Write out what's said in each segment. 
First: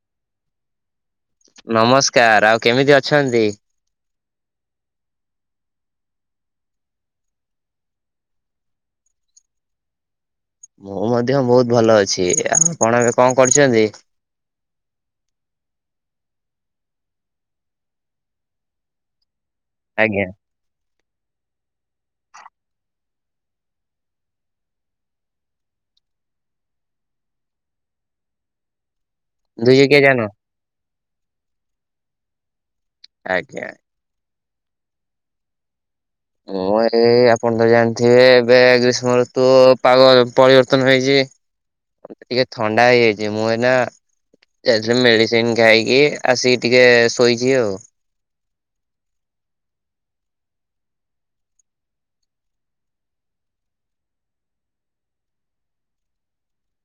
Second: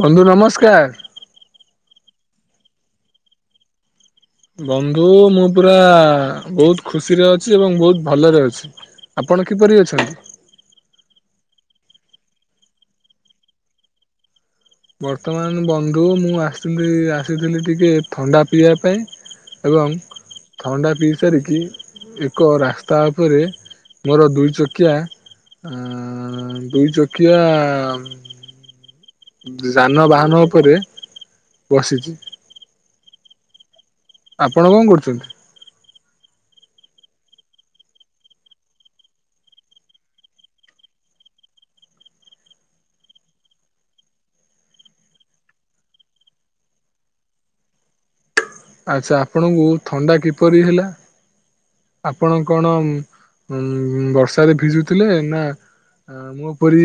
ଭଲୁ ନମସ୍କାର୍। ନମସ୍କାର ଆଉ କେମିତି ଅଛନ୍ତି? ବନ୍ଧୁ, ମୁଁ ପୁରା ବହୁତ୍ ଖୁସିରେ ଅଛି ଏବଂ ବହୁତ୍ ଭଲରେ ଅଛି। ଆପଣ କିପରି ଅଛନ୍ତି? ମୁଁ ମଧ୍ୟ ବହୁତ୍ ଭଲ ଅଛି। ଆଉ ଆପଣ ଏବେ କଣ କରୁଚନ୍ତି? ବର୍ତ୍ତମାନ ବନ୍ଧୁ ମୁଁ ଆସିଥିଲି ଆସିଥିଲି ଟିକେ ଥଣ୍ଡା ପିଇବା ପାଇଁ। ଏବଂ ଆଜ୍ଞା ଥଣ୍ଡା ପିଇ ସ [unintelligible] ଏକ ରାସ୍ତା ଉପରେ ମୋର ଦୁଇ ଚକିଆ ଆଁ ଦୁଇ ଚକିଆ ଦୁଇ ଚକିଆ ଯାନ ଯାନବାହାନ ଉପରେ ବସିଛି। ଆଜ୍ଞା। ଆପଣ କଣ କରୁଛନ୍ତି? ମୁଁ ଏଇ ଆପଣ ତ ଜାଣିଥିବେ ଏବେ ଗ୍ରୀଷ୍ମ ଋତୁ ପାଗ ପରିବର୍ତ୍ତନ ହେଇଛି। ଟିକେ ଥଣ୍ଡା ହେଇଯାଇଛି ମୁଁ ଏଇନା ଯାଉଛି ମେଡିସିନ୍ ଖାଇକି ଆସିକି ଟିକେ ଶୋଇଛି ଆଉ। ଆଚ୍ଛା ଆପଣଙ୍କୁ ଥଣ୍ଡା କିପରି ହେଲା? ଆପଣ କଣ ଉଁ‌ ବର୍ଷାରେ ଭିଜୁଥିଲେ ନା ଆମ ପରି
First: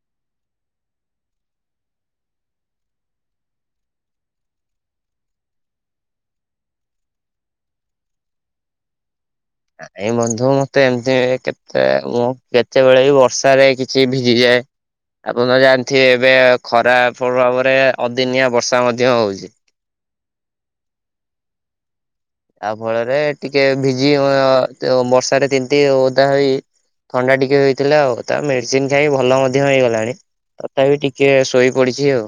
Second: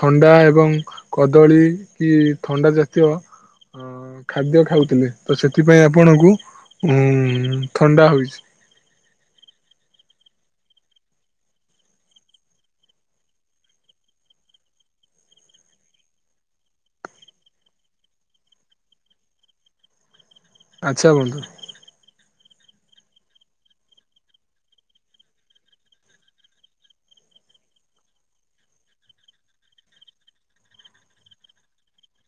ଥଣ୍ଡା ଏବଂ କଦଳୀ କି ଥଣ୍ଡା ଜାତୀୟ ଅଁ ଖାଦ୍ୟ ଖାଉଥିଲେ ତ ସେଥିପାଇଁ ଆପଣଙ୍କୁ ଉଁ ଥଣ୍ଡା ହେଇଛି। ନାଇଁ ବନ୍ଧୁ ମତେ ଏମତି କେତେ ମୁଁ କେତେବେଳେ ବି ବର୍ଷାରେ କିଛି ଭିଜି ଭିଜିଯାଏ। ଆପଣ ତ ଜାଣିଥିବେ ଏବେ ଖରା ପ୍ରଭାବରେ ଅଦିନିଆ ବର୍ଷା ମଧ୍ୟ ହଉଛି। ଆଚ୍ଛା ବନ୍ଧୁ। ତା ଫଳରେ ଟିକେ ଭିଜି ବର୍ଷାରେ ତିନ୍ତି ଓଦା ହୋଇ ଥଣ୍ଡା ଟିକେ ହେଇଥିଲା ଆଉ ତା ମେଡିସିନ ଖାଇ ଭଲ ମଧ୍ୟ ହେଇଗଲାଣି। ତଥାପି ଟିକେ ଶୋଇ ପଡ଼ିଛି ଆଉ।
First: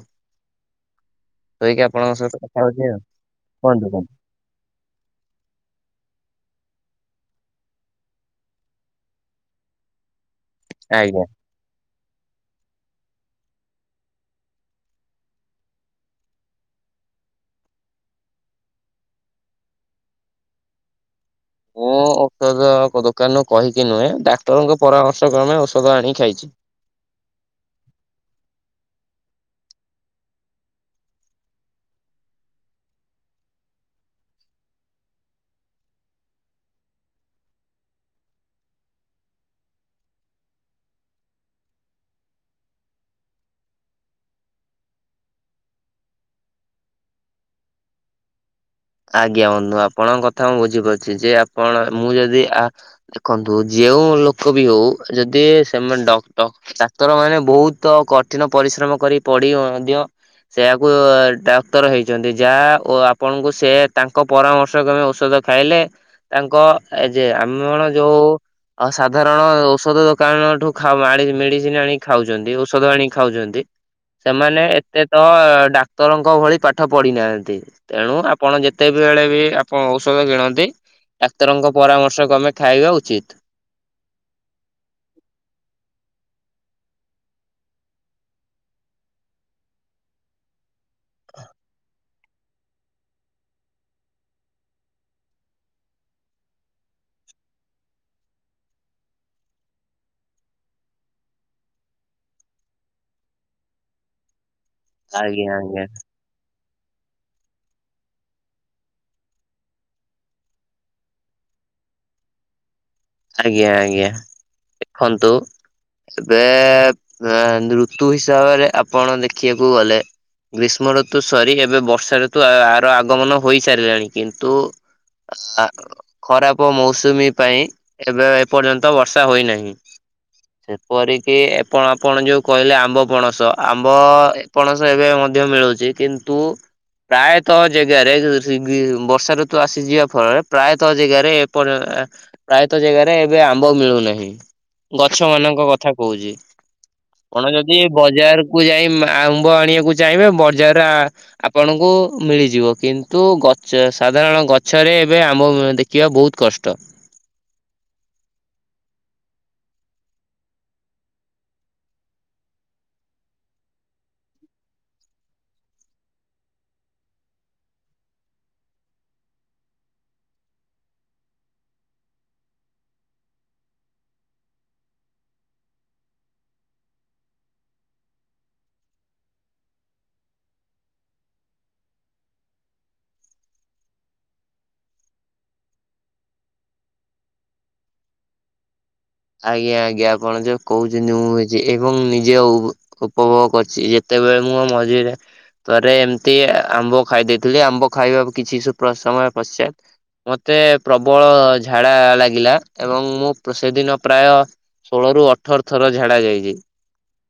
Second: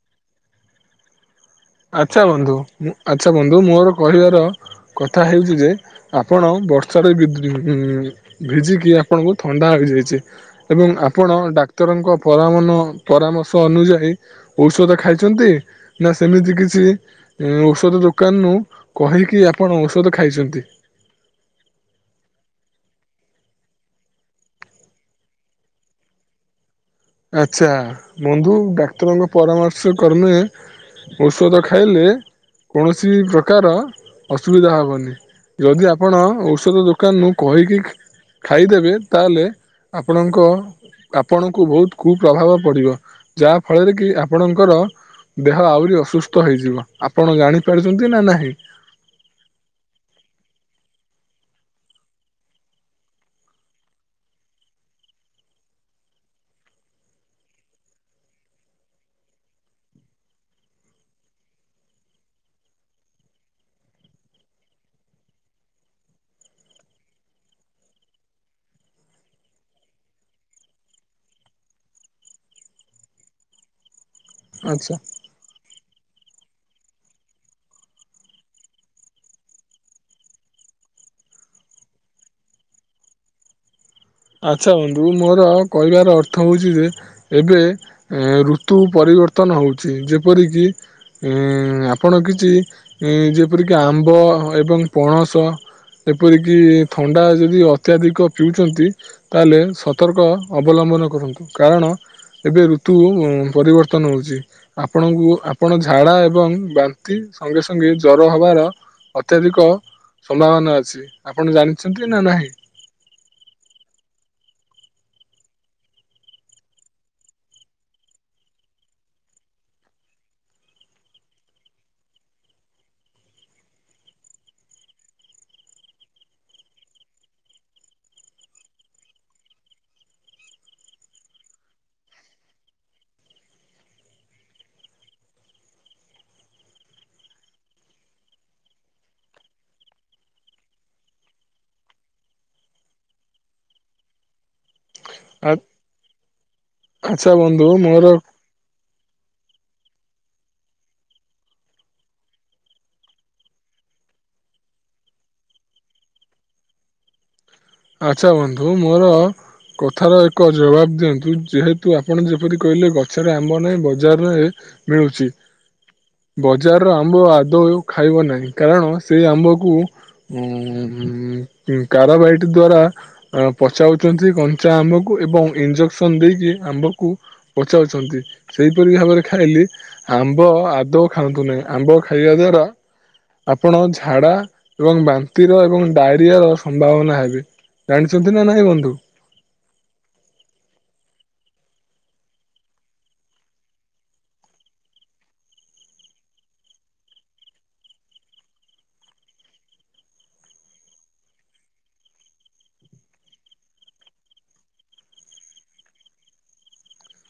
ଶୋଇକି ଆପଣଙ୍କ ଆଚ୍ଛା ସହିତ ବନ୍ଧୁ କଥା ହଉଛି ଆଉ ଆଚ୍ଛା ବନ୍ଧୁ କୁହନ୍ତୁ ମୋର କୁହନ୍ତୁ କହିବାର କଥା ହେଉଛି ଯେ ଆପଣ ବର୍ଷାରେ ଭିଜିକି ଆପଣଙ୍କୁ ଥଣ୍ଡା ହୋଇଯାଇଛି। ଏବଂ ଆଜ୍ଞା। ଆପଣ ଡାକ୍ତରଙ୍କ ପରାମନ ପରାମର୍ଶ ଅନୁଯାୟୀ ଔଷଧ ଖାଇଛନ୍ତି ନା ସେମିତି କିଛି ଔଷଧ ଦୋକାନରୁୁ କହିକି ଆପଣ ଔଷଧ ଖାଇଛନ୍ତି। ମୁଁ ଔଷଧ ଦୋକାନରୁୁ କହିକି ନୁହେଁ ଡାକ୍ତରଙ୍କ ପରାମର୍ଶ କ୍ରମେ ଔଷଧ ଆଣି ଖାଇଛି। ଆଚ୍ଛା ବନ୍ଧୁ ଡାକ୍ତରଙ୍କ ପରାମର୍ଶ କ୍ରମେ ଔଷଧ ଖାଇଲେ କୌଣସି ପ୍ରକାର ଅସୁବିଧା ହବନି। ଯଦି ଆପଣ ଔଷଧ ଦୋକାନରୁୁ କହିକି ଖାଇଦେବେ ତାହେଲେ ଆପଣଙ୍କ ଆପଣଙ୍କୁ ବହୁତ୍ କୁପ୍ରଭାବ ପଡ଼ିବ ଯାହାଫଳରେ କି ଆପଣଙ୍କର ଦେହ ଆହୁରି ଅସୁସ୍ଥ ହେଇଯିବ ଆପଣ ଜାଣିପାରୁଛନ୍ତି ନା ନାହିଁ। ଆଜ୍ଞା ବନ୍ଧୁ ଆପଣଙ୍କ କଥା ମୁଁ ବୁଝିପାରୁଛି ଯେ ଆପଣ ମୁଁ ଯଦି ଆ ଦେଖନ୍ତୁ ଯିଏ ଯୋଉଁ ଲୋକ ବି ହଉ ଯଦି ସେମାନେ ଡକ୍ଟ ଡାକ୍ତର ମାନେ ବହୁତ କଠିନ ପରିଶ୍ରମ କରି ପଡି ମଧ୍ୟ ସେୟାକୁ ଡାକ୍ତର ହେଇଛନ୍ତି ଯାହା ଓ ଆପଣଙ୍କୁ ସେ ତାଙ୍କ ପରାମର୍ଶ କ୍ରମେ ଔଷଧ ଖାଇଲେ ତାଙ୍କ ଏ ଯେ ଆମର ଯୋଉ ଆଉ ସାଧାରଣ ଔଷଧ ଦୋକାନଠୁ ଖାଉ ଆଣିକି ମେଡ଼ିସିନ୍ ଆଣିି ଖାଉଛନ୍ତି ଔଷଧ ଆଣି ଖାଉଛନ୍ତି। ସେମାନେ ଆଚ୍ଛା ଏତେ ତ ଡାକ୍ତରଙ୍କ ଭଳି ପାଠ ପଢିନାହାନ୍ତି ତେଣୁ ଆପଣ ଯେତେବେଳେ ବି ଆପଣ ଔଷଧ କିଣନ୍ତି ଡାକ୍ତରଙ୍କ ପରାମର୍ଶ କ୍ରମେ ଖାଇବା ଉଚିତ୍। ଆଚ୍ଛା ବନ୍ଧୁ ମୋର କହିବାର ଅର୍ଥ ହଉଛି ଯେ ଏବେ ଏଁ ଋତୁ ପରି ପରିବର୍ତ୍ତନ ହଉଛି ଯେପରିକି ଆପଣ କିଛି ଯେପରିକି ଆମ୍ବ ଏବଂ ପଣସ ଏପରିକି ଥଣ୍ଡା ଯଦି ଅତ୍ୟଧିକ ପିଉଚନ୍ତି ତାହେଲେ ସତର୍କ ଅବଲମ୍ବନ କରନ୍ତୁ କାରଣ ଏବେ ଋତୁ ପରିବର୍ତ୍ତନ ହଉଛି ଆପଣଙ୍କୁ ଆଜ୍ଞା ଆପଣ ଆଜ୍ଞା ଝାଡ଼ା ଏବଂ ବାନ୍ତି ସଙ୍ଗେ ସଙ୍ଗେ ଜ୍ଵର ହବାର ଅତ୍ୟଧିକ ସମ୍ଭାବନା ଅଛି ଆପଣ ଜାଣିଛନ୍ତି ନା ନାହିଁ। ଆଜ୍ଞା ଆଜ୍ଞା ଦେଖନ୍ତୁ ଏବେ ଋତୁ ହିସାବରେ ଆପଣ ଦେଖିବାକୁ ଗଲେ ଗ୍ରୀଷ୍ମ ଋତୁ ସରି ଏବେ ବର୍ଷା ଋତୁ ଆର ଆଗମନ ହୋଇସାରିଲାଣି କିନ୍ତୁ ନା ଖରାପ ମୌସୁମୀ ପାଇଁ ଏବେ ଏପର୍ଯ୍ୟନ୍ତ ବର୍ଷା ହୋଇନାହିଁ। ସେପରିକି ଆପଣ ଆପଣ ଯୋଉ କହିଲେ ଆମ୍ବ ପଣସ ଆମ୍ବ ପଣସ ଏବେ ମଧ୍ୟ ମିଳୁଛି କିନ୍ତୁ ପ୍ରାୟତଃ ଜାଗାରେ ଯି ଗି ବର୍ଷା ଋତୁ ଆସିଯିବା ଫଳରେ ପ୍ରାୟତଃ ଜାଗାରେ ଏପର ଆ ପ୍ରାୟତଃ ଜାଗାରେ ଏବେ ଆମ୍ବ ମିଳୁନାହିଁ। ଗଛ ମାନଙ୍କ କଥା କହୁଛି। ଆଚ୍ଛା କଣ ବନ୍ଧୁ ଯଦି ମୋର ବଜାର କୁ ଯାଇ ଏମ୍ ଆମ୍ବ ଆଣିବାକୁ ଚାହିଁବେ ବ ଜାରା ଆପଣଙ୍କୁ ମିଳିଯିବ କିନ୍ତୁ ଗଛ ସାଧାରଣ ଗଛରେ ଏବେ ଆମ୍ବ ଦେଖିବା ବହୁତ କଷ୍ଟ। ଆଛା ବନ୍ଧୁ ମୋର କଥାର ଏକ ଜବାବ ଦିଅନ୍ତୁ ଯେହେତୁ ଆପଣ ଯେପରି କହିଲେ ଗଛରେ ଆମ୍ବ ନାହିଁ ବଜାରରେ ମିଳୁଛି। ବଜାରର ଆମ୍ବ ଆଦୌ ଖାଇବ ନାହିଁ କାରଣ ସେଇ ଆମ୍ବକୁ ଉ ହୁଁଁ କାର ବାଇଟ ଦ୍ଵାରା ପଚାଉଛନ୍ତି କଞ୍ଚା ଆମ୍ବକୁ ଏବଂ ଇଞ୍ଜେକ୍ସନ ଦେଇକି ଆମ୍ବକୁ ପଚାଉଛନ୍ତି ସେଇପରି ଭାବରେ ଖାଇଲେ ଆମ୍ବ ଆଦୌ ଖାଆନ୍ତୁ ନାହିଁ ଆମ୍ବ ଖାଇବା ର ଆପଣ ଝାଡା ଏବଂ ବାନ୍ତିର ଏବଂ ଡାଇରିଆ ର ସମ୍ଭାବନା ହେବେ। ଜାଣିଛନ୍ତି ନା ନାଇଁ ବନ୍ଧୁ? ଆଜ୍ଞା ଆଜ୍ଞା ଆପଣ ଯୋଉ କହୁଛନ୍ତି ମୁଁ କିଛି ଏବଂ ନିଜେ ଉ-ଉପଭୋଗ କରିଛି ଯେତେ। ସେତବେଳେ ମୁଁ ମଝିରେ ଥରେ ଏମିତି ଆ-ଆମ୍ବ ଖାଇ ଦେଇଥିଲି ଆମ୍ବ ଖାଇବାକୁ କିଛି ସମୟ ପଶ୍ଚାତ ମତେ ପ୍ରବଳ ଝାଡା ଲାଗିଲା ଏବଂ ମୁଁ ସେଦିନ ପ୍ରାୟ ଷୋହଳ ରୁ ଅଠର ଥର ଝାଡା ଯାଇଛି।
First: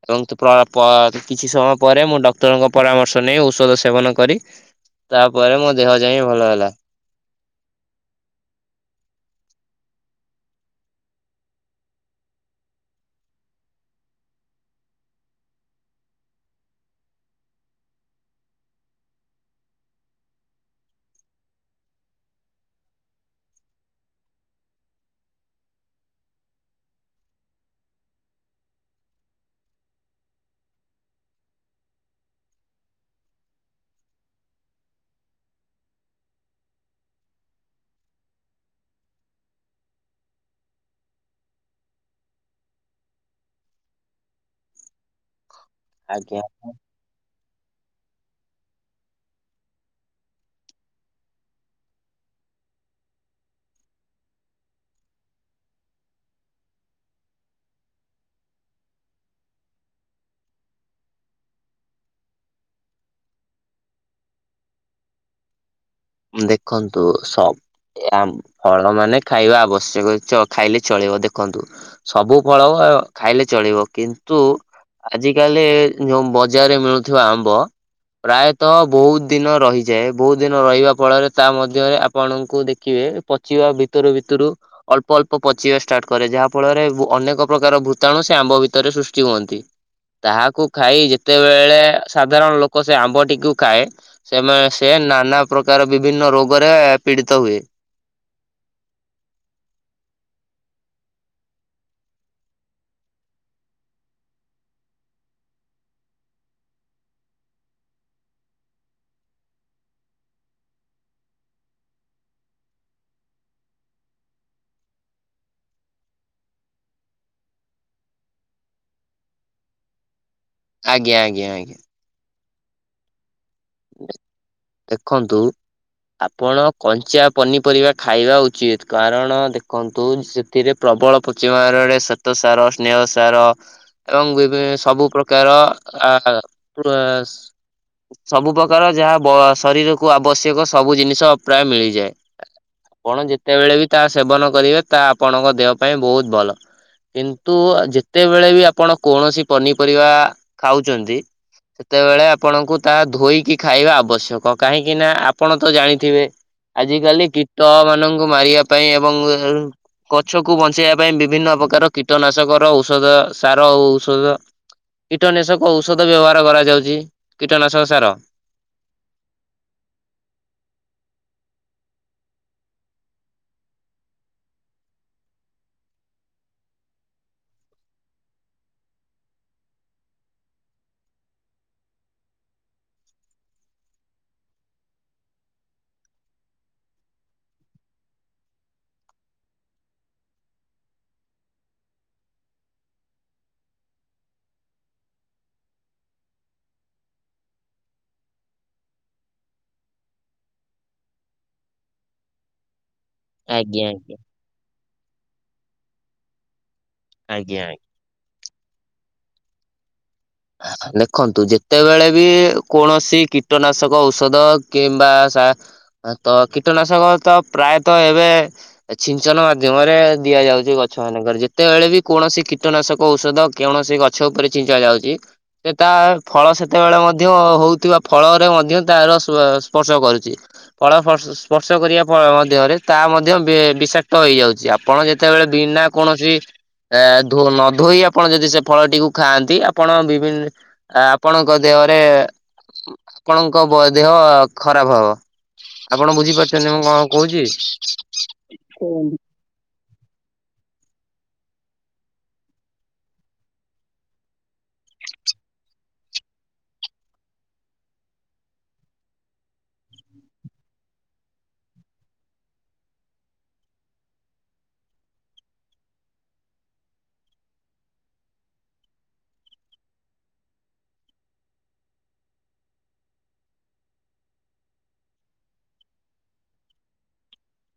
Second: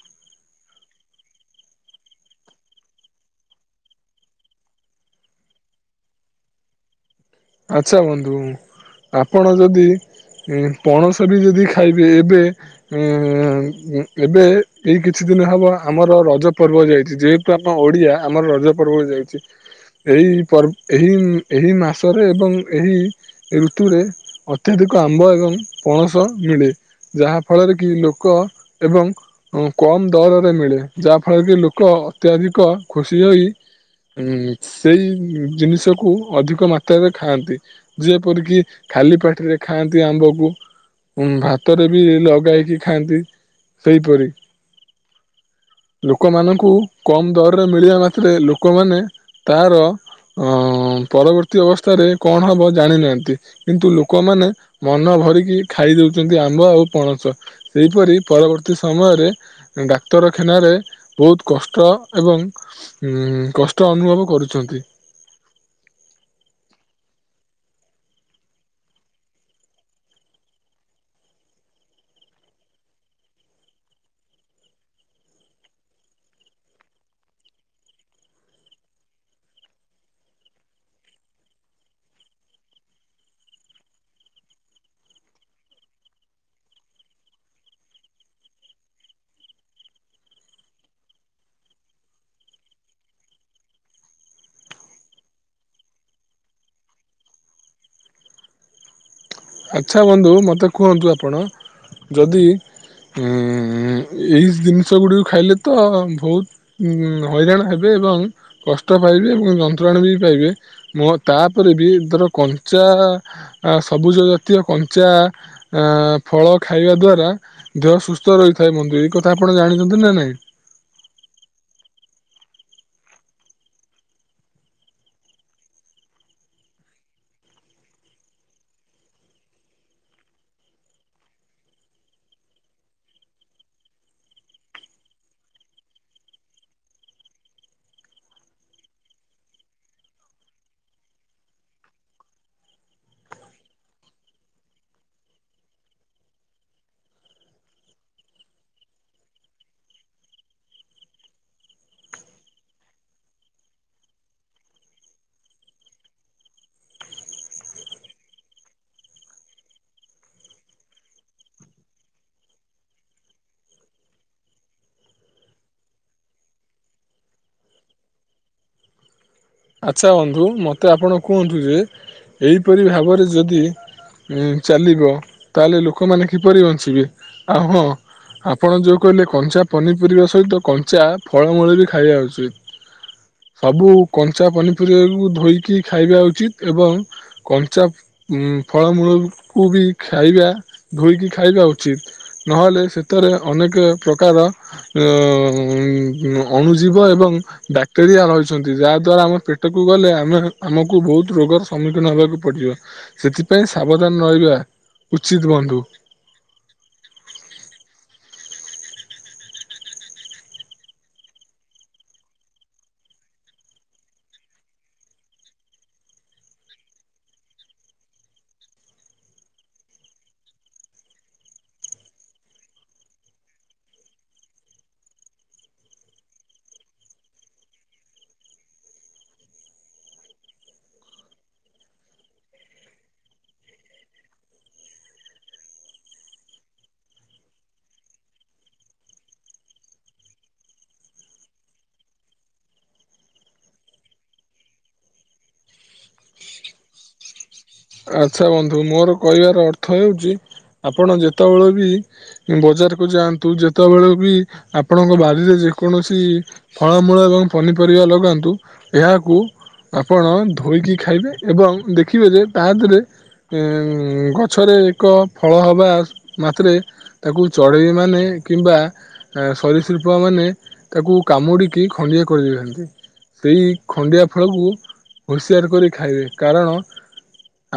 ଏବଂ ପ ପ କିଛି ସମୟ ପରେ ମୁଁ ଡକ୍ଟରଙ୍କ ପରାମର୍ଶ ନେଇ ଔଷଧ ସେବନ କରି ତାପରେ ମୋ ଦେହ ଯାଇଁ ଭଲ ହେଲା। ଆଚ୍ଛା ବନ୍ଧୁ ଆପଣ ଯଦି ପଣସ ବି ଯଦି ଖାଇବେ ଏବେ ଇ ଇ ଏବେ ଏଇ କିଛି ଦିନ ହବ ଆମର ରଜ ପର୍ବ ଯାଇଛି ଯେହେତୁ ଆମ ଓଡିଆ ଆମର ରଜ ପର୍ବ ଯାଇଛି। ଏହି ପର୍ବ ଏହି ଏହି ମାସ ରେ ଏବଂ ଏହି ଋତୁରେ ଅତ୍ୟଧିକ ଆମ୍ବ ଏବଂ ପଣସ ମିଳେ। ଯାହା ଫଳରେ କି ଲୋକ ଏବଂ କମ ଦରରେ ମିଳେ ଯାହା ଫଳରେ କି ଲୋକ ଅତ୍ୟଧିକ ଖୁସି ହୋଇ ଉ ସେଇ ଜିନିଷକୁ ଅଧିକ ମା ତାରେ ଖାଆନ୍ତି ଯେପରିକି ଖାଲି ପାଟିରେ ଖାଆନ୍ତି ଆମ୍ବକୁ। ଉଁ ଭାତରେ ବି ଲଗାଇକି ଖାଆନ୍ତି ସେହିପରି ଆଜ୍ଞା। ଲୋକମାନଙ୍କୁ କମ ଦ ମିଳିବା ମାତ୍ରେ ଲୋକ ମାନେ ତାହାର ଅ ପରବ ପରବର୍ତ୍ତୀ ଅବସ୍ଥାରେ କଣ ହବ ଜାଣିନାହାନ୍ତି କିନ୍ତୁ ଲୋକମାନେ ମନ ଭରିକି ଖାଇଦଉଛନ୍ତି ଆ ଆମ୍ୱ ଆଉ ପଣସ ସେହିପରି ପରବର୍ତ୍ତୀ ସମୟରେ ଡାକ୍ତରଖାନାରେ ବହୁତ କଷ୍ଟ ଏବଂ ଉମ କଷ୍ଟ ଅନୁଭବ କରୁଛନ୍ତି। ଦେଖନ୍ତୁ ସବ ଏ ଆମ ଫଳ ମାନେ ଖାଇବା ଆବଶ୍ୟକ ଚ ଖାଇଲେ ଚଳିବ ଦେଖନ୍ତୁ ସବୁ ଫଳ ଖାଇଲେ ଚଳିବ କିନ୍ତୁ ଆଜି କାଲି ଯୋଉ ବଜାରରେ ମିଳୁଥିବା ଆମ୍ବ ପ୍ରାୟତଃ ବହୁତ ଦିନ ରହିଯାଏ ବହୁତ ଦିନ ରହିବା ଫଳରେ ତା ମଧ୍ୟରେ ଆପଣଙ୍କୁ ଦେଖିବେ ପଚିବା ଭିତରୁ ଭିତରୁ ଅଳ୍ପ ଅଳ୍ପ ପଚିବା ଷ୍ଟା କରେ ଯାହା ଫଳରେ ବ ଅନେକ ପ୍ରକାର ଭୂତାଣୁ ସେ ଆମ୍ବ ଭିତରେ ସୃଷ୍ଟି ହୁଅନ୍ତି। ତାହାକୁ ଖାଇ ଯେତେବେଳେ ସାଧାରଣ ଲୋକ ସେ ଆମ୍ବଟିକୁ ଖାଏ ସେମାନେ ସେ। ନାନା ପ୍ରକାର ବିଭିନ୍ନ ରୋଗରେ ପୀଡିତ ହୁଏ। ଆଚ୍ଛା ବନ୍ଧୁ ମୋତେ କୁହନ୍ତୁ ଆପଣ ଯଦି। ଉମ ଏଇ ଜିନିଷ ଗୁଡିକୁ ଖାଇଲେ ତ ବହୁତ ହଇରାଣ ହେବେ। ଏବଂ କଷ୍ଟ ପାଇବେ ଏବଂ ଯନ୍ତ୍ରଣା ବି ପାଇବେ ମୋ ତାପରେ ବି ଧର କଞ୍ଚା। ଆ ସବୁଜ। ଜାତୀୟ କଞ୍ଚା ଆ ଫଳ ଖାଇବା ଦ୍ଵାରା ଦେହ ସୁସ୍ଥ ରହିଥାଏ ମନଦେଇ ଏଇ କଥା ଆ ଆପଣ ଜାଣିଛନ୍ତି ନା ନାଇଁ। ଆଜ୍ଞା ଆଜ୍ଞା ଆଜ୍ଞା। ଦେଖନ୍ତୁ। ଆପଣ କଞ୍ଚା ପନିପରିବା ଖାଇବା ଉଚିତ କାରଣ ଦେଖନ୍ତୁ ସେ ପ୍ର ପ୍ରବଳ ପୁଚିମାର ଡେ ଶ୍ଵେତ ସାର ସ୍ନେହ ସାର। ଏବଂ ବିଭି ସବୁ ପ୍ରକାର ଆ। ସବୁ ପ୍ରକାର ଯାହା ବ ଶରୀରକୁୁ ଆବଶ୍ୟକ ସବୁ ଜିନିଷ ପ୍ରାୟ ମିଳିଯାଏ। ଆପଣ ଯେତେବେଳେ ବି ତା ସେବନ କରିବେ ତା ଆପଣଙ୍କ ଦେହ ପାଇଁ ବହୁତ ଭଲ। କିନ୍ତୁ ଯେତେବେଳେ ବି ଆପଣ କୌଣସି ପନିପରିବା ଖାଉଛନ୍ତି। ସେତେବେଳେ ଆପଣଙ୍କୁ। ତାହା ଧୋଇକି ଖାଇବା ଆବଶ୍ୟକ କାହିଁକି ନା ଆପଣ ତ ଜାଣିଥିବେ। ଆଜିକାଲି କୀର୍ତ ମାନଙ୍କୁ ମାରିବା ପାଇଁ ଏବଂ। ଗଛକୁ ବଞ୍ଚେଇବା ପାଇଁ ବିଭିନ୍ନ ପ୍ରକାର କୀଟନାଶକର ଔଷଧ ସାର ଔଷଧ। କୀଟନାଶକ ଔଷଧ ବ୍ୟବହାର କରାଯାଉଛି କୀଟନାଶକ ସାର ଆଚ୍ଛା ବନ୍ଧୁ ମୋତେ ଆପଣ କୁହନ୍ତୁ ଯେ ଏହିପରି ଭାବରେ ଯଦି ଉ ଚାଲିବ ତାହେଲେ ଲୋକମାନେ କିପରି ବଞ୍ଚିବେ ଆଉ ହଁ ଆପଣ ଯୋଉ କହିଲେ କଞ୍ଚା ପନିପରିବା ସହିତ କଞ୍ଚା ଫଳମୂଳ ବି ଖାଇବା ଉଚିତ, ସବୁ କଞ୍ଚା କଞ୍ଚା ପନିପରିବାକୁ ଧୋଇକି ଖାଇବା ଉଚିତ୍ ଏବଂ କଞ୍ଚା ଉଁ ଫଳମୂଳ କୁ ବି ଖାଇବା ଧୋଇୋଇକି ଖାଇବା ଉଚିତ ନହେଲେ ସେଥିରେ ଅନେକ ପ୍ରକାର ଅଣୁଜୀବ ଏବଂ ବାକ୍ଟେରିଆ ରହିଛନ୍ତି ଯାହା ଦ୍ଵାରା ଆମ ପେଟକୁ ଗଲେ ଆମେ ଆମକୁ ବହୁତ ରୋଗର ସମ୍ମୁଖୀନ ହେବାକୁ ପଡିବ ସେଥିପାଇଁ ଆଜ୍ଞା ଆଜ୍ଞା ସାବଧାନ ରହିବା ଉଚିତ ବନ୍ଧୁ। ଆଜ୍ଞା ଆଜ୍ଞା। ଦେଖନ୍ତୁ ଯେତେବେଳେ ବି କୌଣସି କୀଟନାଶକ ଔଷଧ କିମ୍ବା ତ କୀଟନାଶକ ତ ପ୍ରାୟତଃ ଏବେ ଛିଞ୍ଚନ ମାଧ୍ୟମରେ ଦିଆ ଯାଉଛି ଗଛ ମାନଙ୍କରେ ଯେତେବେଳେ ବି କୌଣସି କୀଟନାଶକ ଔଷଧ କୌଣସି ଗଛ ଉପରେ ଛିଞ୍ଚା ଯାଉଛି ସେ ତା ଫଳ ସେତେବେଳେ ମଧ୍ୟ ହଉଥିବା ଫଳରେ ମଧ୍ୟ ତାର ସ୍ପର୍ଶ କରୁ ଫଳ ସ୍ପର୍ଶ କରିବା ମଧ୍ୟରେ ତା ମଧ୍ୟ ବିଷାକ୍ତ ହେଇଯାଉଛି ଆପଣ ଯେତେ ଯେତବେଳେ ବିନା କୌଣସି ନ ଧୋଇ ଆପଣ ଯଦି ସେ ଫଳ ଟିକୁ ଖାଆନ୍ତି ଆପଣ ବିଭିନ୍ନ ଆପଣଙ୍କ ଦେହରେ ଆପଣଙ୍କ ଦେହ ଖରାପ ହବ। ଆପଣ ବୁଝିପାରୁଛନ୍ତି ମୁଁ କଣ କହୁଛି? ଆଚ୍ଛା ବନ୍ଧୁ ମୋର କହିବାର ଅର୍ଥ ଅର୍ଥ ହେଉଛି ଆପଣ ଯେତେବେଳେ ବି ବଜାରକୁ ଯାଆନ୍ତୁ ଯେତେବେଳେ ବି ଆ ଆପଣଙ୍କ ବାରିରେ ଯେକୌଣସି ଫଳମୂଳ ଏବଂ ପନିପରିବା ଲଗାନ୍ତୁ ଏହାକୁ ଆପଣ ଧୋଇକି ଖାଇବେ ଏବଂ ଦେଖିବେ ଯେ ତା ଦେହରେ ଗଛରେ ଏକ ଫଳ ହେବା ମାତ୍ରେ ତାକୁ ଚଢ଼େଇମାନୋନ କିମ୍ବା ସରୀଶିଳ୍ପମାନୋନ ତାକୁ କାମୁଡ଼ିକି ଖଣ୍ଡିଆ କରିଦେବେ ଏହି ଖଣ୍ଡିଆ ଫଳକୁ ପରିଷ୍କାର କରି ଖାଇବେ କାରଣ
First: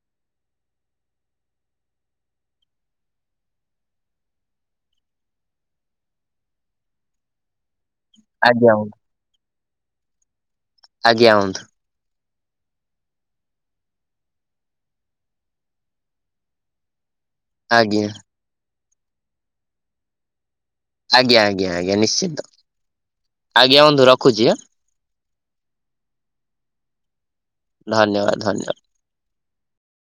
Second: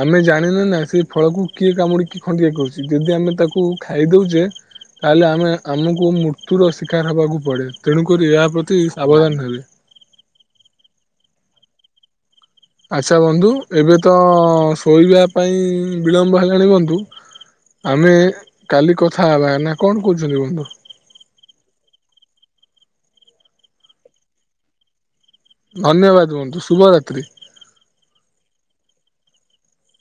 ଆମେ ଜାଣିନେ ନା ସେ ଫଳକୁ କିଏ କାମୁଡ଼ିକି ଖଡିଆ କରୁଛି ଯଦି ଆମେ ତାକୁ ଖାଇଦଉଛେ ତାହେଲେ ଆମେ ଆମକୁ ମୃତ୍ୟୁର ଶିକାର ହବାକୁ ପଡେ ତେଣୁ କରିରି ଏହା ଆଜ୍ଞା ପ୍ରତି ବନ୍ଧୁ ସାବଧାନ ହେବେ। ଆଜ୍ଞା ବନ୍ଧୁ। ଆଚ୍ଛା ବନ୍ଧୁ ଏବେ ତ ଶୋଇବା ପାଇଁ ବିଳମ୍ବ ହେଲାଣି ବନ୍ଧୁ ଆଜ୍ଞା। ଆମେ କାଲି କଥା ହେବା ନା କଣ କହୁଛନ୍ତି ବନ୍ଧୁ? ଆଜ୍ଞା- ଆଜ୍ଞା- ଆଜ୍ଞା ନିଶ୍ଚିନ୍ତ ଆଜ୍ଞା ବନ୍ଧୁ ରଖୁଛି ଆଁ। ଧନ୍ୟବାଦ ବନ୍ଧୁ ଶୁଭ ରାତ୍ରୀ। ଧନ୍ୟବାଦ ଧନ୍ୟବାଦ।